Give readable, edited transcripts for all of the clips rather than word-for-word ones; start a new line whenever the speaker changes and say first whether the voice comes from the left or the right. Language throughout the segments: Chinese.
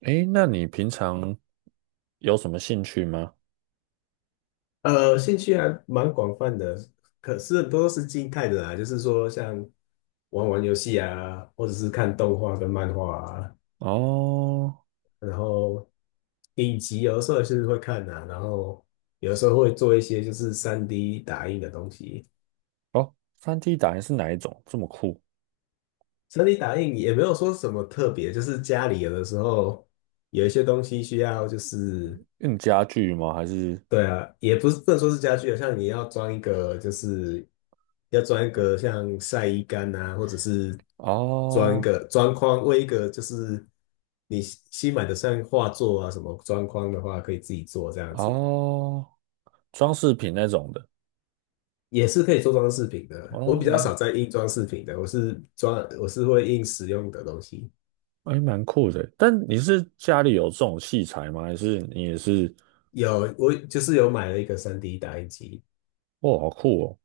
right: 诶，那你平常有什么兴趣吗？
left: 兴趣还蛮广泛的，可是很多都是静态的啦，就是说像玩玩游戏啊，或者是看动画跟漫画啊，
right: 哦
left: 然后影集有的时候也是会看啊，然后有的时候会做一些就是 3D 打印的东西。
right: 哦，三 d 打印是哪一种？这么酷？
left: 3D 打印也没有说什么特别，就是家里有的时候有一些东西需要就是
right: 用家具吗？还是
left: 对啊，也不是不能说是家具啊，像你要装一个，就是要装一个像晒衣杆啊，或者是装一
right: 哦
left: 个装框，为一个就是你新买的像画作啊什么装框的话，可以自己做这样子，
right: 哦，装饰品那种的？
left: 也是可以做装饰品的。我
right: 哦，
left: 比较
right: 蛮，
left: 少在印装饰品的，我是会印实用的东西。
right: 诶，蛮酷的。但你是家里有这种器材吗？还是你也是？
left: 有，我就是有买了一个三 d 打印机，
right: 哇，好酷哦！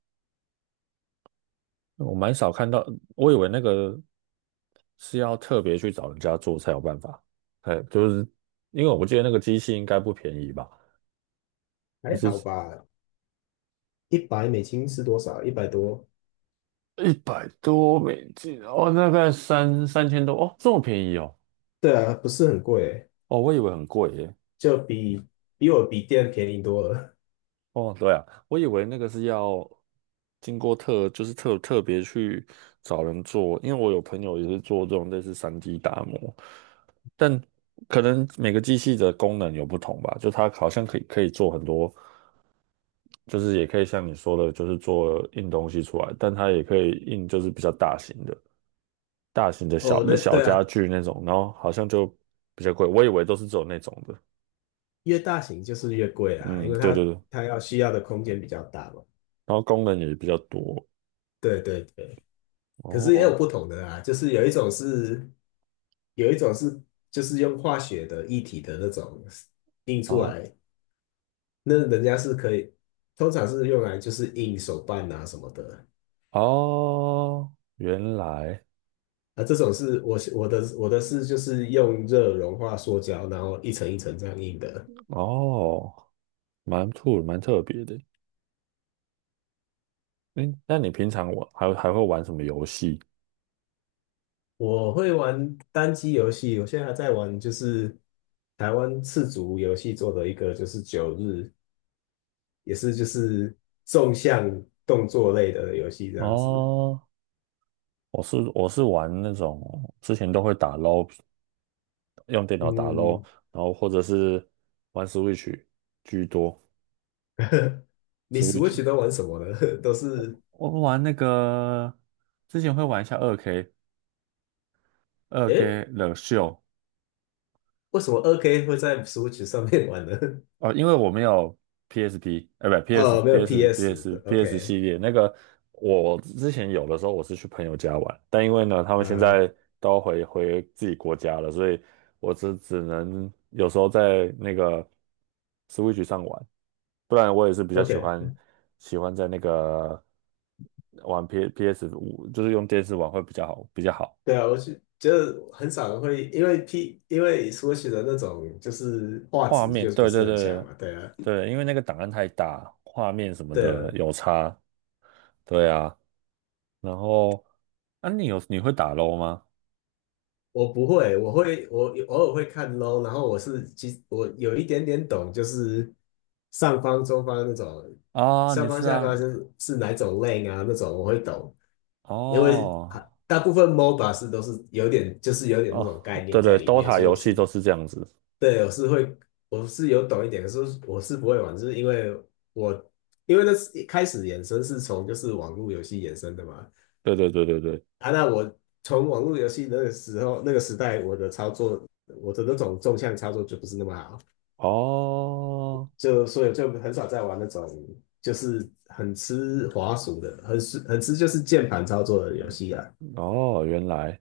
right: 我蛮少看到，我以为那个是要特别去找人家做才有办法。哎，就是因为我不记得那个机器应该不便宜吧？还
left: 还
right: 是？
left: 好吧，100美金是多少？100多，
right: 一百多美金哦，大概三千多哦，这么便宜哦。
left: 对啊，不是很贵欸，
right: 哦，我以为很贵耶。
left: 就比我笔店便宜多了。
right: 哦，对啊，我以为那个是要经过特，就是特别去找人做，因为我有朋友也是做这种类似三 d 打磨，但可能每个机器的功能有不同吧，就它好像可以做很多，就是也可以像你说的，就是做印东西出来，但它也可以印就是比较大型的。大型的小
left: 哦，那
right: 小
left: 对
right: 家
left: 啊，
right: 具那种，然后好像就比较贵，我以为都是只有那种的。
left: 越大型就是越贵啊，因
right: 嗯，
left: 为
right: 对对
left: 它
right: 对，然
left: 它要需要的空间比较大嘛。
right: 后功能也比较多。
left: 对对对，可是也有
right: 哦，
left: 不同的啊，就是有一种是就是用化学的液体的那种印出
right: 啊，
left: 来，那人家是可以，通常是用来就是印手办啊什么的。
right: 哦，原来。
left: 啊，这种是我的是就是用热融化塑胶，然后一层一层这样印的。
right: 哦，蛮酷，蛮特别的。嗯，那你平常玩还会玩什么游戏？
left: 我会玩单机游戏，我现在还在玩，就是台湾赤足游戏做的一个，就是九日，也是就是纵向动作类的游戏这样子。
right: 哦，我是玩那种之前都会打 LO,用电脑打 LO,
left: 嗯，
right: 然后或者是玩 Switch 居多
left: 你
right: ，Switch。
left: Switch 都玩什么呢？都是，
right: 我玩那个之前会玩一下二 K 二
left: 诶，
right: K 冷秀
left: 为什么2K 会在 Switch 上面玩呢？
right: 哦，因为我没有 PSP,不 PS
left: 哦，没有
right: PS
left: PS
right: PS
left: 的
right: PS 系
left: ，OK，
right: 列那个，我之前有的时候我是去朋友家玩，但因为呢他们现
left: 啊
right: 在都回自己国家了，所以我只能有时候在那个 Switch 上玩，不然我也是比较喜欢
left: ，OK，
right: 喜欢在那个玩 PS 五，就是用电视玩会比较好。
left: 对啊，我是觉得很少人会因为 P 因为 Switch 的那种就是画
right: 画
left: 质
right: 面，
left: 就是不
right: 对对
left: 是很强
right: 对
left: 嘛，对啊。
right: 对，因为那个档案太大，画面什么
left: 对啊，
right: 的有差。对啊，然后啊，你会打 LO 吗？
left: 我不会，我会，我偶尔会看 low，然后我是其实我有一点点懂，就是上方、中方那种，
right: 啊，
left: 上
right: 你
left: 方、
right: 是
left: 下
right: 啊，
left: 方是是哪一种 lane 啊那种我会懂，因为啊
right: 哦
left: 大部分 MOBA 是都是有点那
right: 哦，
left: 种概
right: 对
left: 念在
right: 对
left: 里面，
right: ，DOTA
left: 所以
right: 游戏都是这样子。
left: 对我是会我是有懂一点，可是我是不会玩，就是因为我因为那是一开始衍生是从就是网络游戏衍生的嘛，
right: 对对对对对，
left: 啊，那我从网络游戏那个时候那个时代，我的操作，我的那种纵向操作就不是那么好，
right: 哦
left: 就所以就很少在玩那种就是很吃滑鼠的，很吃就是键盘操作的游戏啊。
right: 哦，原来。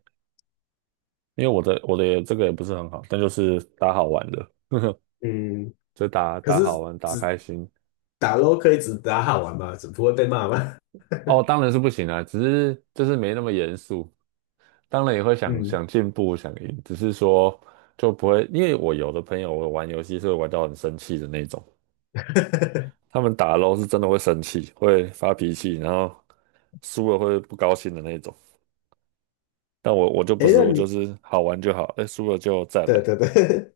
right: 因为我的也这个也不是很好，但就是打好玩的，
left: 嗯，
right: 就打
left: 可
right: 打好
left: 是
right: 玩，打
left: 只
right: 开心。
left: 打 LO l 可以只打好玩吗？只不会被骂吗？
right: 哦，当然是不行啊，只是就是没那么严肃。当然也会 想
left: 嗯，
right: 想进步、想赢，只是说就不会，因为我有的朋友我玩游戏是会玩到很生气的那种，他们打 LO 是真的会生气，会发脾气，然后输了会不高兴的那种。但我就不
left: 诶，
right: 是，
left: 那
right: 我就
left: 你
right: 是好玩就好，哎，输了就再
left: 对
right: 来，
left: 对对，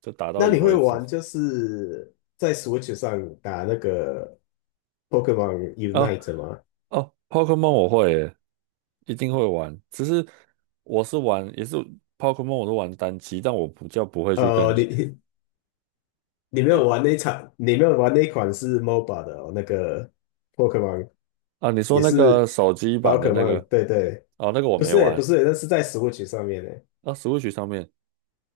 right: 就打 到
left: 那
right: 赢
left: 你会
right: 为止。
left: 玩就是在 Switch 上打那个 Pokemon
right: 哦
left: Unite 吗？
right: 哦，Pokemon 我会耶，一定会玩，只是我是玩也是 Pokemon 我都玩单机，但我不会去跟，
left: 呃，你没
right: 因为
left: 有玩那一场，你没有玩那一款是 MOBA 的哦，那个 Pokemon
right: 啊，你说
left: 也
right: 那个
left: 是
right: 手机
left: 宝
right: 版的
left: 可
right: 那个，
left: 梦，对对，
right: 哦，那个我没
left: 不
right: 玩。
left: 是欸，那是在 Switch 上面的，
right: 啊，Switch 上面，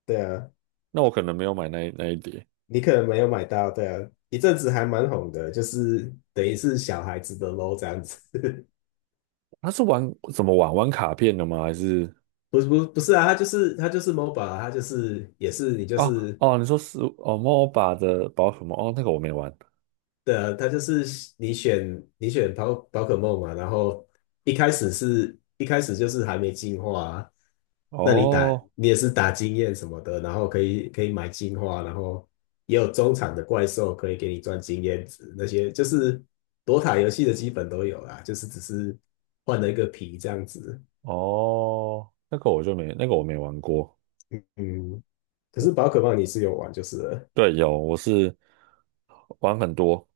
left: 对啊，
right: 那我可能没有买那一碟。
left: 你可能没有买到，对啊，一阵子还蛮红的，就是等于是小孩子的 LO 这样子，
right: 它是玩怎么玩？玩卡片的吗？还是
left: 不是啊，它就是MOBA，它就是也是你就
right: 哦
left: 是
right: 哦？你说是哦，MOBA 的宝可梦哦，那个我没玩。
left: 对啊，它就是你选宝可梦嘛，然后一开始就是还没进化啊，那
right: 哦
left: 你也是打经验什么的，然后可以可以买进化，然后也有中场的怪兽可以给你赚经验值，那些就是躲塔游戏的基本都有啦，就是只是换了一个皮这样子。
right: 哦，那个我就没那个我没玩过。
left: 嗯，可是宝可梦你是有玩就是了，
right: 对，有，我是玩很多，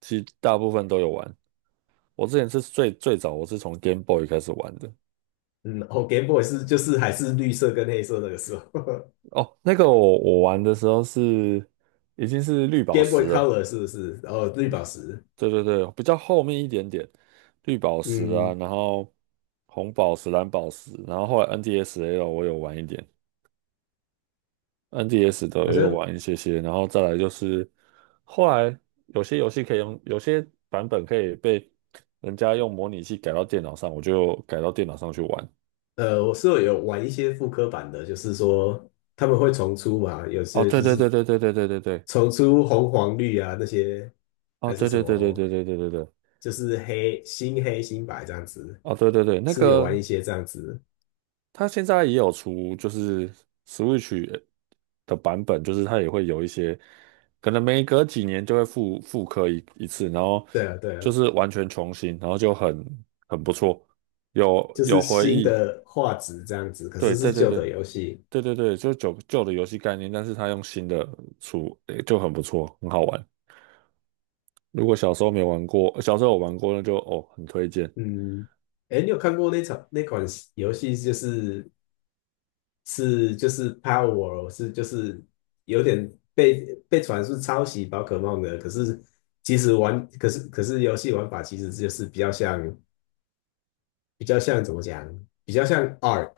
right: 其实大部分都有玩。我之前是最最早，我是从 Game Boy 开始玩的。
left: 嗯，哦，Game Boy 是就是还是绿色跟黑色那个时候。
right: 哦，那个我玩的时候是已经是绿 宝
left: ，Game
right: 石
left: Boy
right: 了。
left: Color 是不是？哦，绿宝石。
right: 对对对，比较后面一点点，绿宝石啊，
left: 嗯，
right: 然后红宝石、蓝宝石，然后后来 NDSL 我有玩一点，NDS 的我
left: 好
right: 有
left: 像
right: 玩一些些，然后再来就是后来有些游戏可以用，有些版本可以被人家用模拟器改到电脑上，我就改到电脑上去玩。
left: 呃，我室友有玩一些复刻版的，就是说他们会重出嘛，有
right: 哦，
left: 些
right: 对
left: 就
right: 对
left: 是
right: 对对对对对对对，
left: 重出红黄绿啊那些，
right: 哦，
left: 还是
right: 对
left: 什
right: 对对对对
left: 么，
right: 对对对对，
left: 就是黑新黑新白这样子，
right: 哦，对对对，那
left: 是有玩
right: 个。
left: 一些这样子。
right: 它现在也有出，就是 Switch 的版本，就是它也会有一些，可能每隔几年就会复刻一次，然后
left: 对啊，对
right: 就
left: 啊，
right: 是完全重新，然后就很不错，有
left: 就
right: 有
left: 是
right: 回
left: 新
right: 忆。
left: 的画质这样子，可
right: 对
left: 是是
right: 对对
left: 旧
right: 对
left: 的游戏。
right: 对对对，就是旧旧的游戏概念，但是它用新的出，诶就很不错，很好玩。如果小时候没玩过，小时候有玩过，那就哦很推荐。
left: 嗯，哎，你有看过那场那款游戏，就是是就是 Power 是就是有点被传是抄袭宝可梦的，可是其实玩可是可是游戏玩法其实就是比较像怎么讲，比较像 Ark。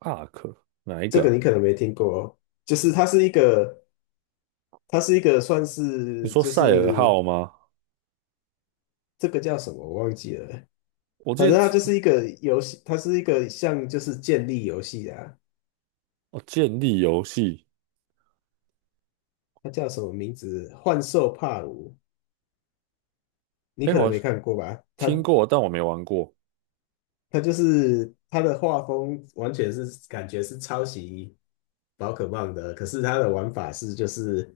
right: 阿 r 哪一
left: 这
right: 个
left: 个你
right: 啊？
left: 可能没听过，就是它是一个算
right: 你
left: 是
right: 说
left: 就
right: 赛尔
left: 是
right: 号吗？
left: 这个叫什么我忘记了，
right: 我
left: 反
right: 记
left: 正
right: 得
left: 它就是一个游戏，它是一个像就是建立游戏啊，
right: 哦，建立游戏，
left: 它叫什么名字？幻兽帕鲁，你
right: 哎，
left: 可能
right: 我
left: 没看过吧？它
right: 听过，但我没玩过
left: 他就是他的画风完全是感觉是抄袭宝可梦的，可是他的玩法是就是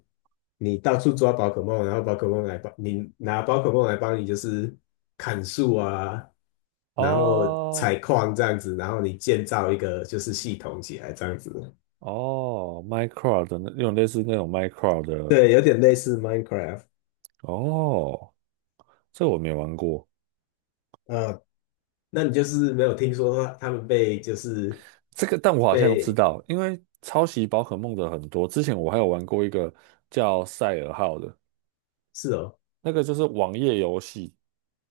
left: 你到处抓宝可梦，然后宝可梦来帮你拿宝可梦来帮你就是砍树啊，
right: 啊。
left: 然后
right: 哦
left: 采矿这样子，然后你建造一个就是系统起来这样子，
right: 哦，Minecraft 的那有点类似那种 Minecraft 的。
left: 对，有点类似 Minecraft。
right: 哦，这我没玩过。
left: 呃，那你就是没有听说他他们被就是
right: 这个，但我好像知
left: 被
right: 道，因为抄袭宝可梦的很多。之前我还有玩过一个叫《赛尔号》的，
left: 是哦，
right: 那个就是网页游戏，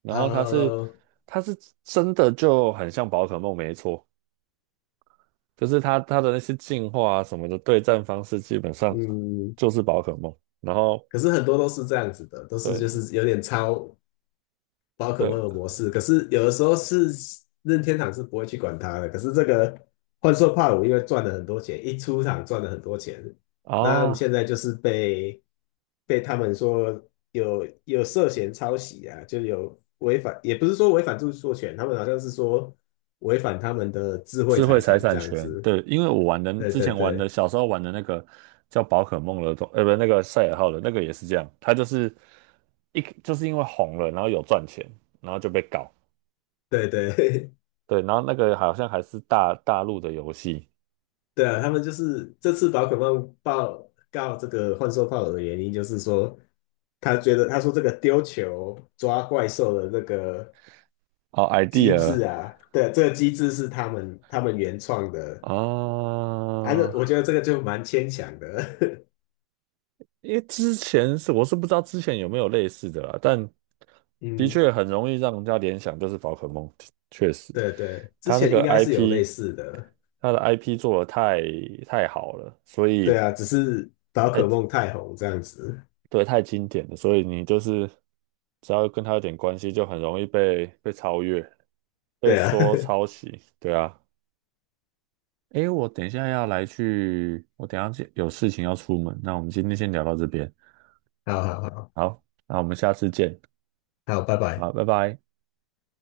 right: 然后它是
left: 呃，
right: 它是真的就很像宝可梦，没错，就是它的那些进化啊什么的对战方式基本上
left: 嗯。
right: 就是宝可梦，然后。
left: 可是很多都是这样子的，都是
right: 对，
left: 就是有点抄宝可梦
right: 对
left: 的模式。可是有的时候是任天堂是不会去管它的。可是这个幻兽帕鲁因为赚了很多钱，一出场赚了很多钱，那你
right: 啊，
left: 现在就是被他们说有涉嫌抄袭啊，就有违反，也不是说违反著作权，他们好像是说违反他们的智慧
right: 智慧
left: 财
right: 财
left: 产这
right: 产
left: 样
right: 权，
left: 子。
right: 对，因为我玩的
left: 对
right: 之
left: 对
right: 前玩的
left: 对
right: 小时候玩的那个叫宝可梦的东，不，那个赛尔号的那个也是这样，它就是就是因为红了，然后有赚钱，然后就被搞
left: 对对。
right: 对，然后那个好像还是大陆的游戏。
left: 对啊，他们就是这次宝可梦报告这个幻兽炮的原因，就是说他觉得他说这个丢球抓怪兽的这个
right: 哦
left: 机
right: ，idea
left: 制啊，对，这个机制是他们原创的，
right: 啊，
left: 啊，那
right: 哦，
left: 我觉得这个就蛮牵强的。
right: 因为之前是我是不知道之前有没有类似的啦，但 的
left: 嗯，
right: 确很容易让人家联想就是宝可梦，确实，
left: 对对，之
right: 它那
left: 前应
right: 个
left: 该是有类
right: IP,
left: 似的，
right: 它的 IP 做的太好了，所
left: 对
right: 以
left: 啊，只是宝可梦太红这样子，
right: 对太经典了，所以你就是只要跟它有点关系，就很容易被超越，被
left: 对啊，
right: 说抄袭，对啊。诶，我等一下要来去，我等一下去有事情要出门，那我们今天先聊到这边，
left: 好好好，
right: 好，那我们下次见，
left: 好，拜拜。
right: 好，拜拜。